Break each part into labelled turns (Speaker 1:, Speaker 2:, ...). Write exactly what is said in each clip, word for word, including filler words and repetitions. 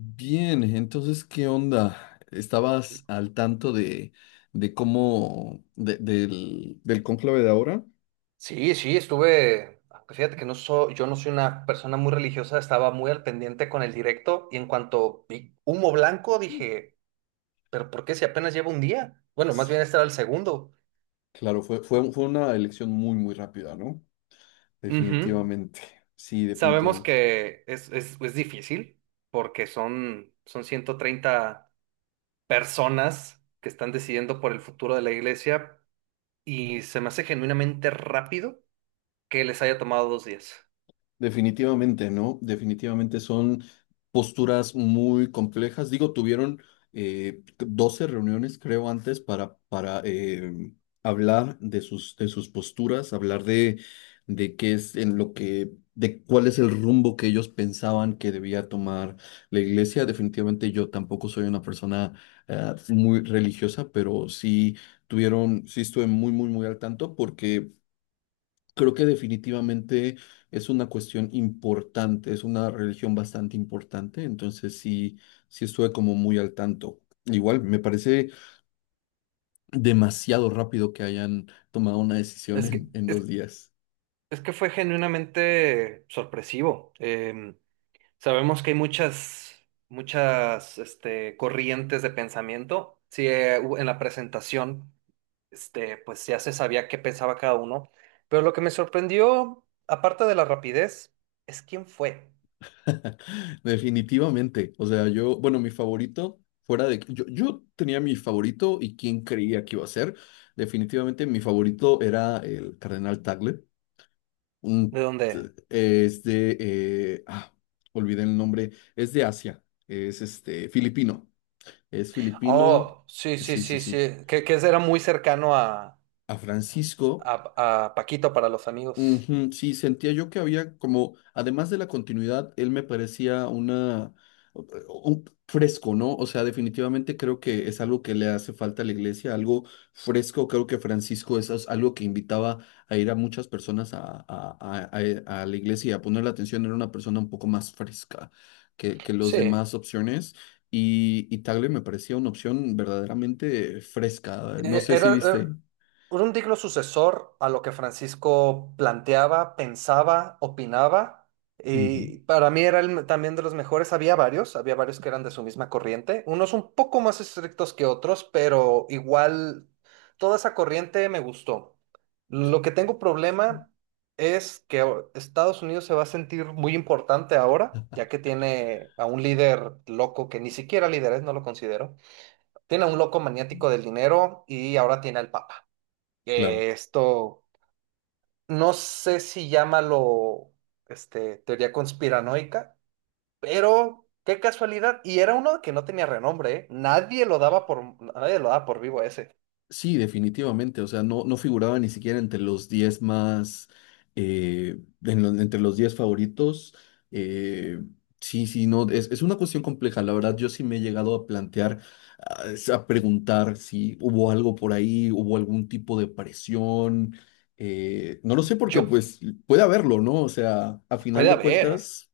Speaker 1: Bien, entonces, ¿qué onda? ¿Estabas al tanto de, de cómo, de- del, del cónclave de ahora?
Speaker 2: Sí, sí, estuve, aunque fíjate que no soy, yo no soy una persona muy religiosa, estaba muy al pendiente con el directo y en cuanto vi humo blanco dije, pero ¿por qué si apenas lleva un día? Bueno, más bien
Speaker 1: Sí,
Speaker 2: este era el segundo.
Speaker 1: claro, fue, fue, fue una elección muy, muy rápida, ¿no?
Speaker 2: Ujú.
Speaker 1: Definitivamente, sí,
Speaker 2: Sabemos
Speaker 1: definitivamente.
Speaker 2: que es, es, es difícil porque son, son ciento treinta personas que están decidiendo por el futuro de la iglesia y se me hace genuinamente rápido que les haya tomado dos días.
Speaker 1: Definitivamente, ¿no? Definitivamente son posturas muy complejas. Digo, tuvieron eh, doce reuniones, creo, antes para, para eh, hablar de sus, de sus posturas, hablar de, de qué es en lo que, de cuál es el rumbo que ellos pensaban que debía tomar la iglesia. Definitivamente yo tampoco soy una persona eh, muy religiosa, pero sí tuvieron, sí estuve muy, muy, muy al tanto porque creo que definitivamente es una cuestión importante, es una religión bastante importante, entonces sí, sí estuve como muy al tanto. Igual, me parece demasiado rápido que hayan tomado una decisión
Speaker 2: Es que
Speaker 1: en, en
Speaker 2: es,
Speaker 1: dos días.
Speaker 2: Es que fue genuinamente sorpresivo. Em, sabemos que hay muchas, muchas, este, corrientes de pensamiento. Sí, eh, hu- en la presentación, este, pues ya se sabía qué pensaba cada uno. Pero lo que me sorprendió, aparte de la rapidez, es quién fue,
Speaker 1: Definitivamente. O sea, yo, bueno, mi favorito. fuera de... Yo, yo tenía mi favorito y quién creía que iba a ser. Definitivamente mi favorito era el Cardenal Tagle. Un
Speaker 2: de
Speaker 1: t-
Speaker 2: dónde.
Speaker 1: es de, eh, ah, Olvidé el nombre, es de Asia, es este, filipino, es filipino,
Speaker 2: Oh, sí, sí,
Speaker 1: sí, sí,
Speaker 2: sí,
Speaker 1: sí.
Speaker 2: sí. Que, que era muy cercano a,
Speaker 1: A Francisco.
Speaker 2: a, a Paquito para los amigos.
Speaker 1: Ujú, sí, sentía yo que había como, además de la continuidad, él me parecía una, u- u- fresco, ¿no? O sea, definitivamente creo que es algo que le hace falta a la iglesia, algo fresco. Creo que Francisco es as- algo que invitaba a ir a muchas personas a, a- a- a- a la iglesia y a poner la atención. Era una persona un poco más fresca que, que los
Speaker 2: Sí.
Speaker 1: demás opciones. Y, y Tagle me parecía una opción verdaderamente fresca. No
Speaker 2: Eh,
Speaker 1: sé si
Speaker 2: Era, eh, era
Speaker 1: viste.
Speaker 2: un digno sucesor a lo que Francisco planteaba, pensaba, opinaba,
Speaker 1: Ujú,
Speaker 2: y para mí era el me- también de los mejores. Había varios, había varios que eran de su misma corriente, unos un poco más estrictos que otros, pero igual toda esa corriente me gustó. Lo que tengo problema es que o- Estados Unidos se va a sentir muy importante ahora, ya que tiene a un líder loco que ni siquiera líder es, no lo considero, tiene a un loco maniático del dinero y ahora tiene al Papa.
Speaker 1: claro.
Speaker 2: Eh, Esto, no sé si llámalo, este, teoría conspiranoica, pero qué casualidad. Y era uno que no tenía renombre, ¿eh? Nadie lo daba por, nadie lo daba por vivo a ese.
Speaker 1: Sí, definitivamente. O sea, no, no figuraba ni siquiera entre los diez más, eh, en lo- entre los diez favoritos. Eh, sí, sí, no, es, es una cuestión compleja. La verdad, yo sí me he llegado a plantear, a, a preguntar si hubo algo por ahí, hubo algún tipo de presión. Eh, no lo sé porque
Speaker 2: Yo,
Speaker 1: pues puede haberlo, ¿no? O sea, a final
Speaker 2: puede
Speaker 1: de
Speaker 2: haber,
Speaker 1: cuentas,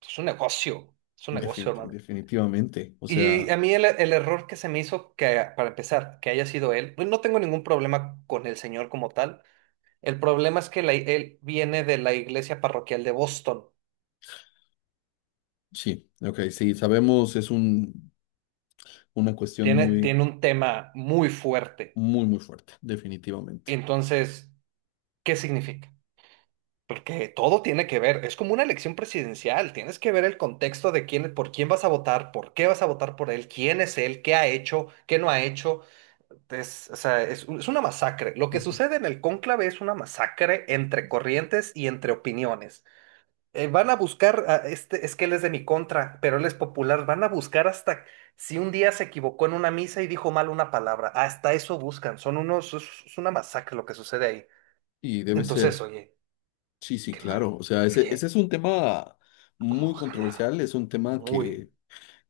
Speaker 2: es un negocio, es un negocio,
Speaker 1: definit-
Speaker 2: hermano.
Speaker 1: definitivamente. O
Speaker 2: Y
Speaker 1: sea,
Speaker 2: a mí el, el error que se me hizo, que para empezar, que haya sido él, pues no tengo ningún problema con el señor como tal. El problema es que la- él viene de la iglesia parroquial de Boston.
Speaker 1: sí, ok, sí, sabemos, es un, una cuestión
Speaker 2: tiene,
Speaker 1: muy.
Speaker 2: tiene un tema muy fuerte.
Speaker 1: Muy, muy fuerte, definitivamente.
Speaker 2: Entonces, ¿qué significa? Porque todo tiene que ver, es como una elección presidencial, tienes que ver el contexto de quién, por quién vas a votar, por qué vas a votar por él, quién es él, qué ha hecho, qué no ha hecho. Es, o sea, es, un- es una masacre. Lo que
Speaker 1: Ujú.
Speaker 2: sucede en el cónclave es una masacre entre corrientes y entre opiniones. eh, van a buscar, a este, es que él es de mi contra, pero él es popular, van a buscar hasta si un día se equivocó en una misa y dijo mal una palabra, hasta eso buscan, son unos, es, es una masacre lo que sucede ahí.
Speaker 1: Y debe
Speaker 2: Entonces,
Speaker 1: ser,
Speaker 2: oye,
Speaker 1: sí, sí,
Speaker 2: qué mal,
Speaker 1: claro. O sea, ese, ese
Speaker 2: oye,
Speaker 1: es un tema
Speaker 2: cómo
Speaker 1: muy
Speaker 2: ganaba,
Speaker 1: controversial, es un tema
Speaker 2: muy.
Speaker 1: que,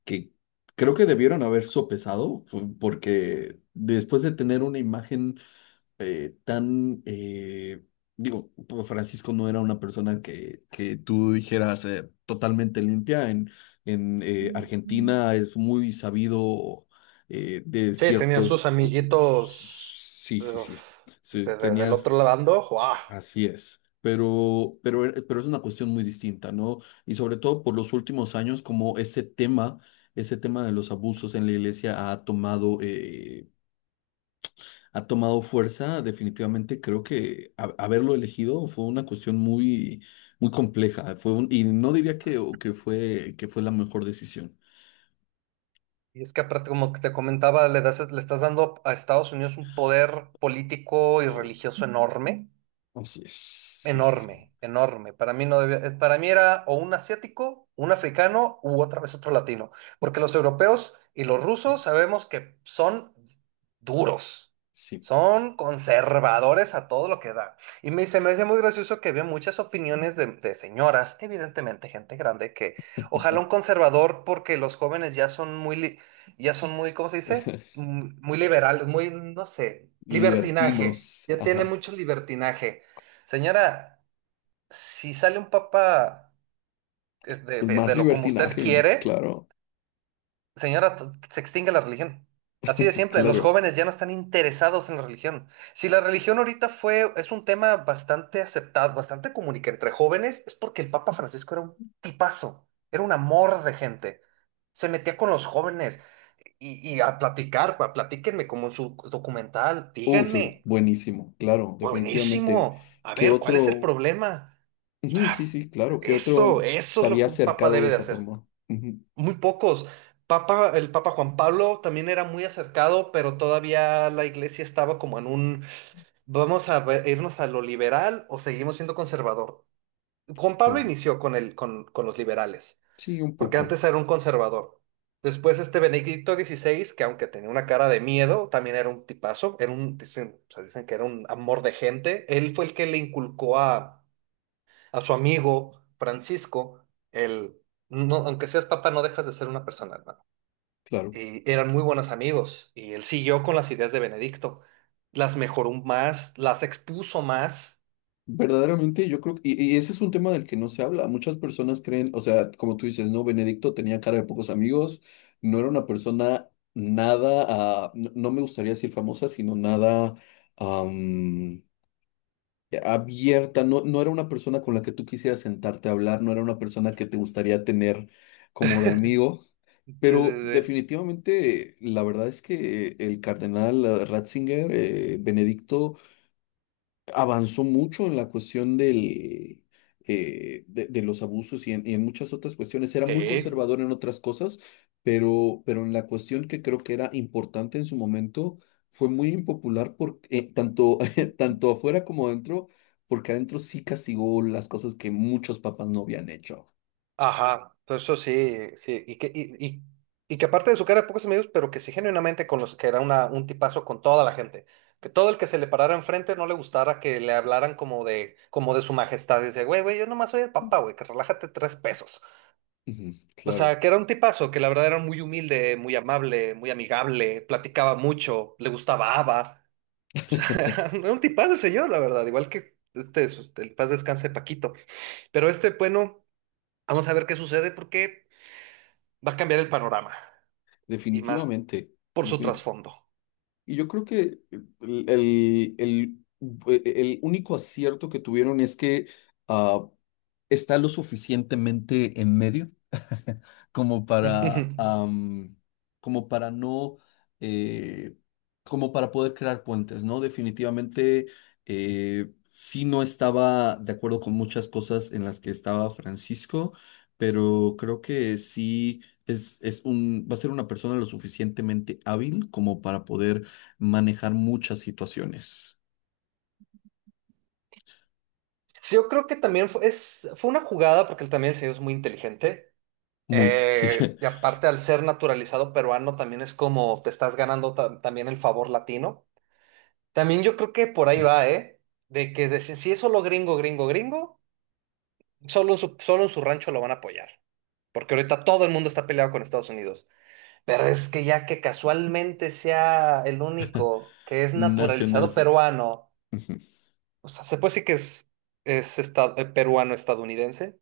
Speaker 1: que creo que debieron haber sopesado, pu- porque después de tener una imagen eh, tan, eh, digo, pues, Francisco no era una persona que, que tú dijeras eh, totalmente limpia. En, en eh, Argentina es muy sabido eh, de
Speaker 2: Sí, tenían sus
Speaker 1: ciertos... cu-
Speaker 2: amiguitos,
Speaker 1: Sí, sí, sí.
Speaker 2: uf,
Speaker 1: Sí,
Speaker 2: de- de- del
Speaker 1: tenías,
Speaker 2: otro lado, ¡guau!
Speaker 1: así es. Pero, pero, e- pero es una cuestión muy distinta, ¿no? Y sobre todo por los últimos años, como ese tema, ese tema de los abusos en la iglesia ha tomado eh, ha tomado fuerza, definitivamente creo que ha- haberlo elegido fue una cuestión muy, muy compleja. Fue un- y no diría que, o que fue, que fue la mejor decisión.
Speaker 2: Y es que aparte, como que te comentaba, le das, le estás dando a Estados Unidos un poder político y
Speaker 1: Oh,
Speaker 2: religioso enorme,
Speaker 1: así es. Sí, sí, sí.
Speaker 2: enorme, enorme. Para mí no debía- eh, para mí era o un asiático, un africano u otra vez otro latino, porque los europeos y los rusos sabemos que son duros.
Speaker 1: Sí.
Speaker 2: Son conservadores a todo lo que da. Y me, se me hace muy gracioso que había muchas opiniones de, de señoras, evidentemente gente grande, que ojalá un conservador, porque los jóvenes ya son muy, li- ya son muy, ¿cómo se dice? Mm, Muy liberales, muy, no sé, libertinaje.
Speaker 1: Libertinos.
Speaker 2: Ya tiene
Speaker 1: Ajá.
Speaker 2: mucho libertinaje. Señora, si sale un papa, eh, de,
Speaker 1: Pues
Speaker 2: de-
Speaker 1: más
Speaker 2: de lo como usted
Speaker 1: libertinaje, ¿no?
Speaker 2: quiere,
Speaker 1: Claro.
Speaker 2: señora, t- se extingue la religión. Así de siempre, los
Speaker 1: Claro.
Speaker 2: jóvenes ya no están interesados en la religión. Si la religión ahorita fue, es un tema bastante aceptado, bastante común y que entre jóvenes, es porque el Papa Francisco era un tipazo, era un amor de gente. Se metía con los jóvenes y, y a platicar, pa- platíquenme como en su documental,
Speaker 1: Uh, eso es
Speaker 2: díganme,
Speaker 1: buenísimo. Claro, definitivamente.
Speaker 2: buenísimo, a
Speaker 1: ¿Qué
Speaker 2: ver, ¿cuál es el
Speaker 1: otro?
Speaker 2: problema?
Speaker 1: Ujú, sí,
Speaker 2: Ah,
Speaker 1: sí, claro. ¿Qué
Speaker 2: Eso,
Speaker 1: otro
Speaker 2: eso
Speaker 1: se
Speaker 2: es lo
Speaker 1: había
Speaker 2: que un papa
Speaker 1: acercado de
Speaker 2: debe de
Speaker 1: esa
Speaker 2: hacer.
Speaker 1: forma? Ujú,
Speaker 2: Muy pocos. Papa, el Papa Juan Pablo también era muy acercado, pero todavía la iglesia estaba como en un, vamos a ver- irnos a lo liberal o seguimos siendo conservador. Juan Pablo
Speaker 1: claro.
Speaker 2: inició con el, con, con los liberales,
Speaker 1: Sí, un
Speaker 2: porque
Speaker 1: poco.
Speaker 2: antes era un conservador. Después este Benedicto dieciséis, que aunque tenía una cara de miedo, también era un tipazo, era un, dicen, o sea, dicen que era un amor de gente. Él fue el que le inculcó a a su amigo Francisco, el, no, aunque seas papá, no dejas de ser una persona, hermano.
Speaker 1: Claro.
Speaker 2: Y eran muy buenos amigos y él siguió con las ideas de Benedicto. Las mejoró más, las expuso más.
Speaker 1: Verdaderamente, yo creo que, y, y ese es un tema del que no se habla. Muchas personas creen, o sea, como tú dices, ¿no? Benedicto tenía cara de pocos amigos, no era una persona nada, ah, n- no me gustaría decir famosa, sino nada am, abierta, no, no era una persona con la que tú quisieras sentarte a hablar, no era una persona que te gustaría tener como de amigo.
Speaker 2: Sí, sí,
Speaker 1: Pero
Speaker 2: sí.
Speaker 1: definitivamente, la verdad es que el cardenal eh, Ratzinger, eh, Benedicto, avanzó mucho en la cuestión del, eh, de, de los abusos y en, y en muchas otras cuestiones. Era muy
Speaker 2: Sí.
Speaker 1: conservador en otras cosas, pero, pero en la cuestión que creo que era importante en su momento, fue muy impopular por, eh, tanto, tanto afuera como adentro, porque adentro sí castigó las cosas que muchos papás no habían hecho.
Speaker 2: Ajá, pues eso sí, sí, y que, y, y- y que aparte de su cara era pocos amigos, pero que sí genuinamente con los que era una, un tipazo con toda la gente, que todo el que se le parara enfrente no le gustara que le hablaran como de, como de su majestad, y decía, güey, güey, yo nomás soy el papá, güey, que relájate tres pesos.
Speaker 1: Ujú,
Speaker 2: O sea,
Speaker 1: claro.
Speaker 2: que era un tipazo, que la verdad era muy humilde, muy amable, muy amigable, platicaba mucho, le gustaba ABBA. Era un tipazo el señor, la verdad, igual que este, su- el paz descanse Paquito. Pero este, bueno, vamos a ver qué sucede porque va a cambiar el panorama y más
Speaker 1: Definitivamente.
Speaker 2: por su
Speaker 1: Definitivamente.
Speaker 2: trasfondo.
Speaker 1: Y yo creo que el, el, el- e, e, el único acierto que tuvieron es que ah, está lo suficientemente en medio como
Speaker 2: Ujú.
Speaker 1: para, am, como para no, eh, como para poder crear puentes, ¿no? Definitivamente eh, sí no estaba de acuerdo con muchas cosas en las que estaba Francisco, pero creo que sí es, es un, va a ser una persona lo suficientemente hábil como para poder manejar muchas situaciones.
Speaker 2: Sí, yo creo que también fue, es, fue una jugada porque él también el señor es muy inteligente.
Speaker 1: Muy, sí.
Speaker 2: Eh, y aparte al ser naturalizado peruano también es como te estás ganando, ta- también el favor latino. También yo creo que por ahí va, ¿eh? De que de- si si es solo gringo, gringo, gringo, solo en su, solo en su rancho lo van a apoyar. Porque ahorita todo el mundo está peleado con Estados Unidos. Pero es que ya que casualmente sea el único que es naturalizado
Speaker 1: Nacionalismo.
Speaker 2: peruano,
Speaker 1: Ujú,
Speaker 2: o sea, se puede decir que es, es esta- eh, peruano-estadounidense.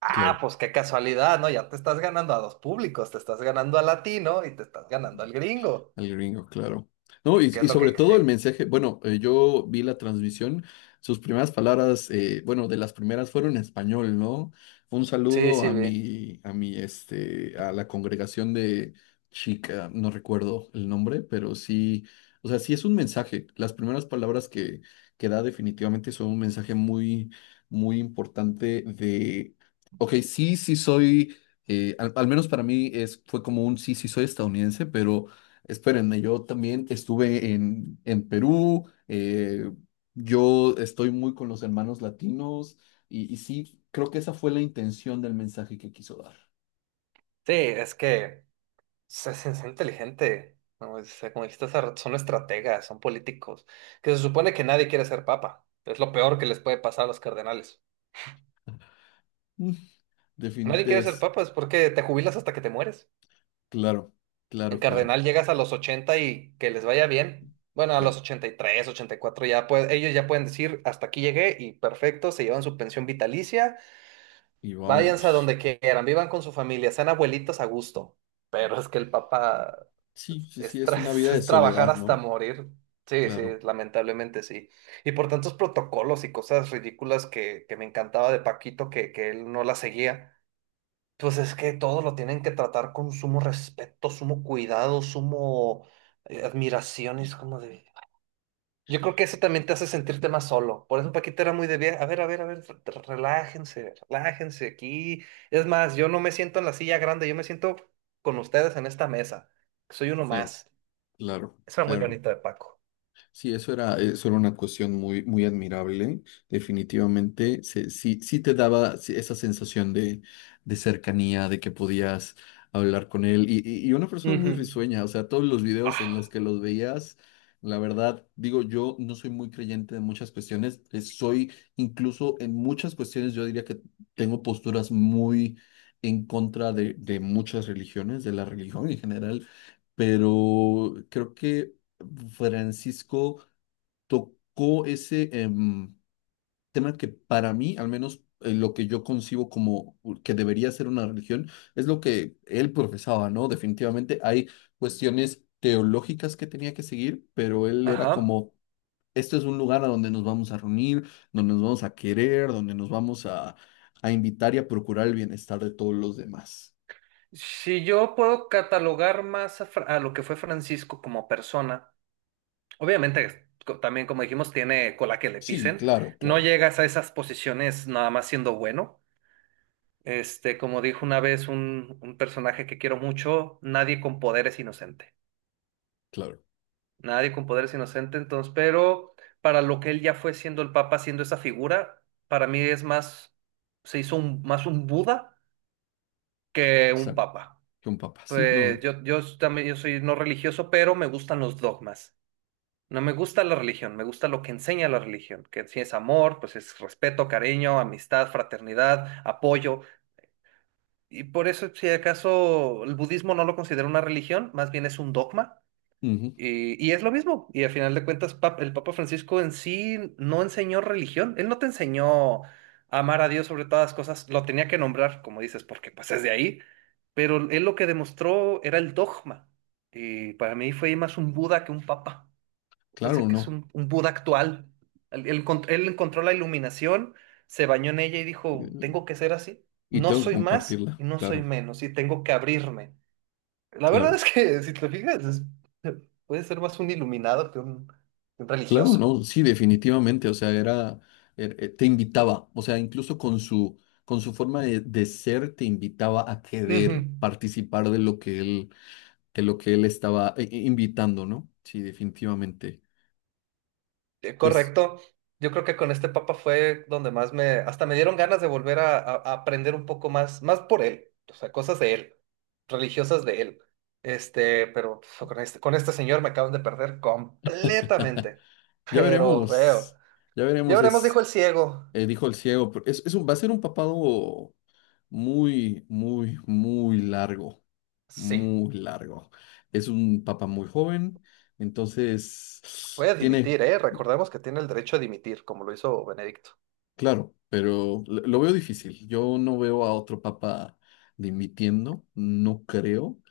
Speaker 2: Ah,
Speaker 1: claro.
Speaker 2: pues qué casualidad, ¿no? Ya te estás ganando a dos públicos, te estás ganando al latino y te estás ganando al gringo.
Speaker 1: Al gringo, claro. No, y,
Speaker 2: ¿Y qué es
Speaker 1: y
Speaker 2: lo
Speaker 1: sobre
Speaker 2: que...
Speaker 1: todo el
Speaker 2: Sí,
Speaker 1: mensaje, bueno, eh, yo vi la transmisión, sus primeras palabras, eh, bueno, de las primeras fueron en español, ¿no? Un
Speaker 2: sí,
Speaker 1: saludo
Speaker 2: sí.
Speaker 1: a
Speaker 2: Sí.
Speaker 1: mi, a mi, este, a la congregación de chica, no recuerdo el nombre, pero sí, o sea, sí es un mensaje. Las primeras palabras que, que da definitivamente son un mensaje muy, muy importante de, ok, sí, sí soy, eh, al, al menos para mí es, fue como un sí, sí soy estadounidense, pero espérenme, yo también estuve en, en Perú, eh, yo estoy muy con los hermanos latinos y, y sí, creo que esa fue la intención del mensaje que quiso dar.
Speaker 2: Sí, es que... Se, se- se inteligente, ¿no? O sea, como dijiste hace rato, son estrategas, son políticos, que se supone que nadie quiere ser papa. Es lo peor que les puede pasar a los cardenales.
Speaker 1: Mm.
Speaker 2: Nadie
Speaker 1: Definit-
Speaker 2: quiere ser
Speaker 1: es
Speaker 2: papa, es porque te jubilas hasta que te mueres.
Speaker 1: claro,
Speaker 2: En
Speaker 1: claro, claro,
Speaker 2: cardenal llegas a los ochenta y que les vaya bien. Bueno, a los
Speaker 1: claro.
Speaker 2: ochenta, ochenta y tres, ochenta y cuatro ya puede- ellos ya pueden decir, hasta aquí llegué y perfecto, se llevan su pensión vitalicia.
Speaker 1: Y
Speaker 2: Váyanse a
Speaker 1: vámonos.
Speaker 2: donde quieran, vivan con su familia, sean abuelitos a gusto. Pero es que el papá
Speaker 1: Sí,
Speaker 2: es,
Speaker 1: sí, sí,
Speaker 2: es
Speaker 1: es
Speaker 2: tra-
Speaker 1: una vida de
Speaker 2: es trabajar
Speaker 1: soledad,
Speaker 2: hasta
Speaker 1: ¿no?
Speaker 2: morir. Sí, sí,
Speaker 1: Claro,
Speaker 2: lamentablemente sí. Y por tantos protocolos y cosas ridículas que, que me encantaba de Paquito, que, que él no la seguía, pues es que todo lo tienen que tratar con sumo respeto, sumo cuidado, sumo eh, admiración. Y es como de... Yo creo que eso también te hace sentirte más solo. Por eso Paquita era muy de bien. A ver, a ver, a ver, re- relájense, relájense aquí. Es más, yo no me siento en la silla grande, yo me siento con ustedes en esta mesa. Soy uno
Speaker 1: claro,
Speaker 2: más.
Speaker 1: claro,
Speaker 2: Esa era muy
Speaker 1: claro.
Speaker 2: bonita de Paco.
Speaker 1: Sí, eso era, eso era una cuestión muy, muy admirable. Definitivamente, se- sí, sí te daba sí, esa sensación de, de cercanía, de que podías hablar con él. Y, y- y una persona
Speaker 2: Ujú.
Speaker 1: muy risueña, o sea, todos los videos en los
Speaker 2: Ah,
Speaker 1: que los veías, la verdad, digo, yo no soy muy creyente de muchas cuestiones. eh, Soy incluso en muchas cuestiones, yo diría que tengo posturas muy en contra de, de muchas religiones, de la religión en general. Pero creo que Francisco tocó ese em, tema que para mí, al menos eh, lo que yo concibo como que debería ser una religión, es lo que él profesaba, ¿no? Definitivamente hay cuestiones teológicas que tenía que seguir, pero él era
Speaker 2: ajá.
Speaker 1: como, este es un lugar a donde nos vamos a reunir, donde nos vamos a querer, donde nos vamos a, a invitar y a procurar el bienestar de todos los demás.
Speaker 2: Si yo puedo catalogar más a, Fra- a lo que fue Francisco como persona, obviamente co- también como dijimos, tiene cola que le
Speaker 1: Sí,
Speaker 2: pisen.
Speaker 1: claro,
Speaker 2: No
Speaker 1: claro,
Speaker 2: llegas a esas posiciones nada más siendo bueno. Este, como dijo una vez un, un personaje que quiero mucho, nadie con poder es inocente.
Speaker 1: claro.
Speaker 2: Nadie con poder es inocente, entonces, pero para lo que él ya fue siendo el Papa, siendo esa figura, para mí es más, se hizo un- más un Buda que un
Speaker 1: Exacto.
Speaker 2: Papa.
Speaker 1: Que un papá, sí, no
Speaker 2: Pues
Speaker 1: sé.
Speaker 2: yo, yo también yo soy no religioso, pero me gustan los dogmas. No me gusta la religión, me gusta lo que enseña la religión, que si es amor, pues es respeto, cariño, amistad, fraternidad, apoyo. Y por eso, si acaso el budismo no lo considera una religión, más bien es un dogma.
Speaker 1: Ujú,
Speaker 2: Y, y es lo mismo. Y al final de cuentas, pap- el Papa Francisco en sí no enseñó religión. Él no te enseñó a amar a Dios sobre todas las cosas. Lo tenía que nombrar, como dices, porque pues es de ahí. Pero él lo que demostró era el dogma. Y para mí fue más un Buda que un papa, entonces
Speaker 1: claro,
Speaker 2: que es
Speaker 1: no.
Speaker 2: un, un Buda actual. Él, él encont- él encontró la iluminación, se bañó en ella y dijo, tengo que ser así.
Speaker 1: Y
Speaker 2: No
Speaker 1: tengo que
Speaker 2: soy más
Speaker 1: compartirla,
Speaker 2: y no soy
Speaker 1: claro,
Speaker 2: menos y tengo que abrirme. La verdad
Speaker 1: claro.
Speaker 2: es que, si te fijas, es- puede ser más un iluminado que un, que un
Speaker 1: Claro,
Speaker 2: religioso.
Speaker 1: no, sí, definitivamente, o sea, era, er- eh, te invitaba, o sea, incluso con su, con su forma de, de ser, te invitaba a
Speaker 2: Ujú.
Speaker 1: querer participar de lo que él, de lo que él estaba eh, eh, invitando, ¿no? Sí, definitivamente.
Speaker 2: Eh,
Speaker 1: Pues
Speaker 2: Correcto. Yo creo que con este papa fue donde más me, hasta me dieron ganas de volver a, a- a aprender un poco más, más por él, o sea, cosas de él, religiosas de él. Este, pero pf, con este, con este señor me acaban de perder completamente.
Speaker 1: ya
Speaker 2: Pero veo.
Speaker 1: veremos, ya
Speaker 2: Ya
Speaker 1: veremos.
Speaker 2: veremos, dijo el ciego.
Speaker 1: Eh, dijo el ciego, pero es, es un- va a ser un papado muy, muy, muy largo,
Speaker 2: Sí,
Speaker 1: muy largo. Es un papa muy joven, entonces
Speaker 2: puede
Speaker 1: tiene,
Speaker 2: dimitir, ¿eh? Recordemos que tiene el derecho a dimitir, como lo hizo Benedicto.
Speaker 1: claro, pero lo lo veo difícil. Yo no veo a otro papa dimitiendo, no creo,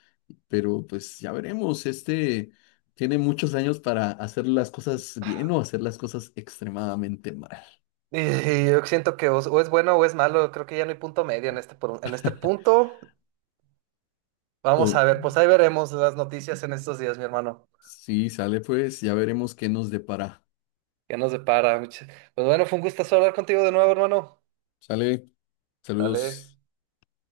Speaker 1: pero pues ya veremos. Este tiene muchos años para hacer las cosas bien o hacer las cosas extremadamente mal.
Speaker 2: Y, y yo siento que o, o es bueno o es malo, creo que ya no hay punto medio en este, por- en este punto. Vamos a
Speaker 1: O
Speaker 2: ver, pues ahí veremos las noticias en estos días, mi hermano.
Speaker 1: si sale, pues ya veremos qué nos depara.
Speaker 2: ¿Qué nos depara? Mucha- Pues bueno, fue un gustazo hablar contigo de nuevo, hermano.
Speaker 1: Sale,
Speaker 2: Dale.
Speaker 1: saludos.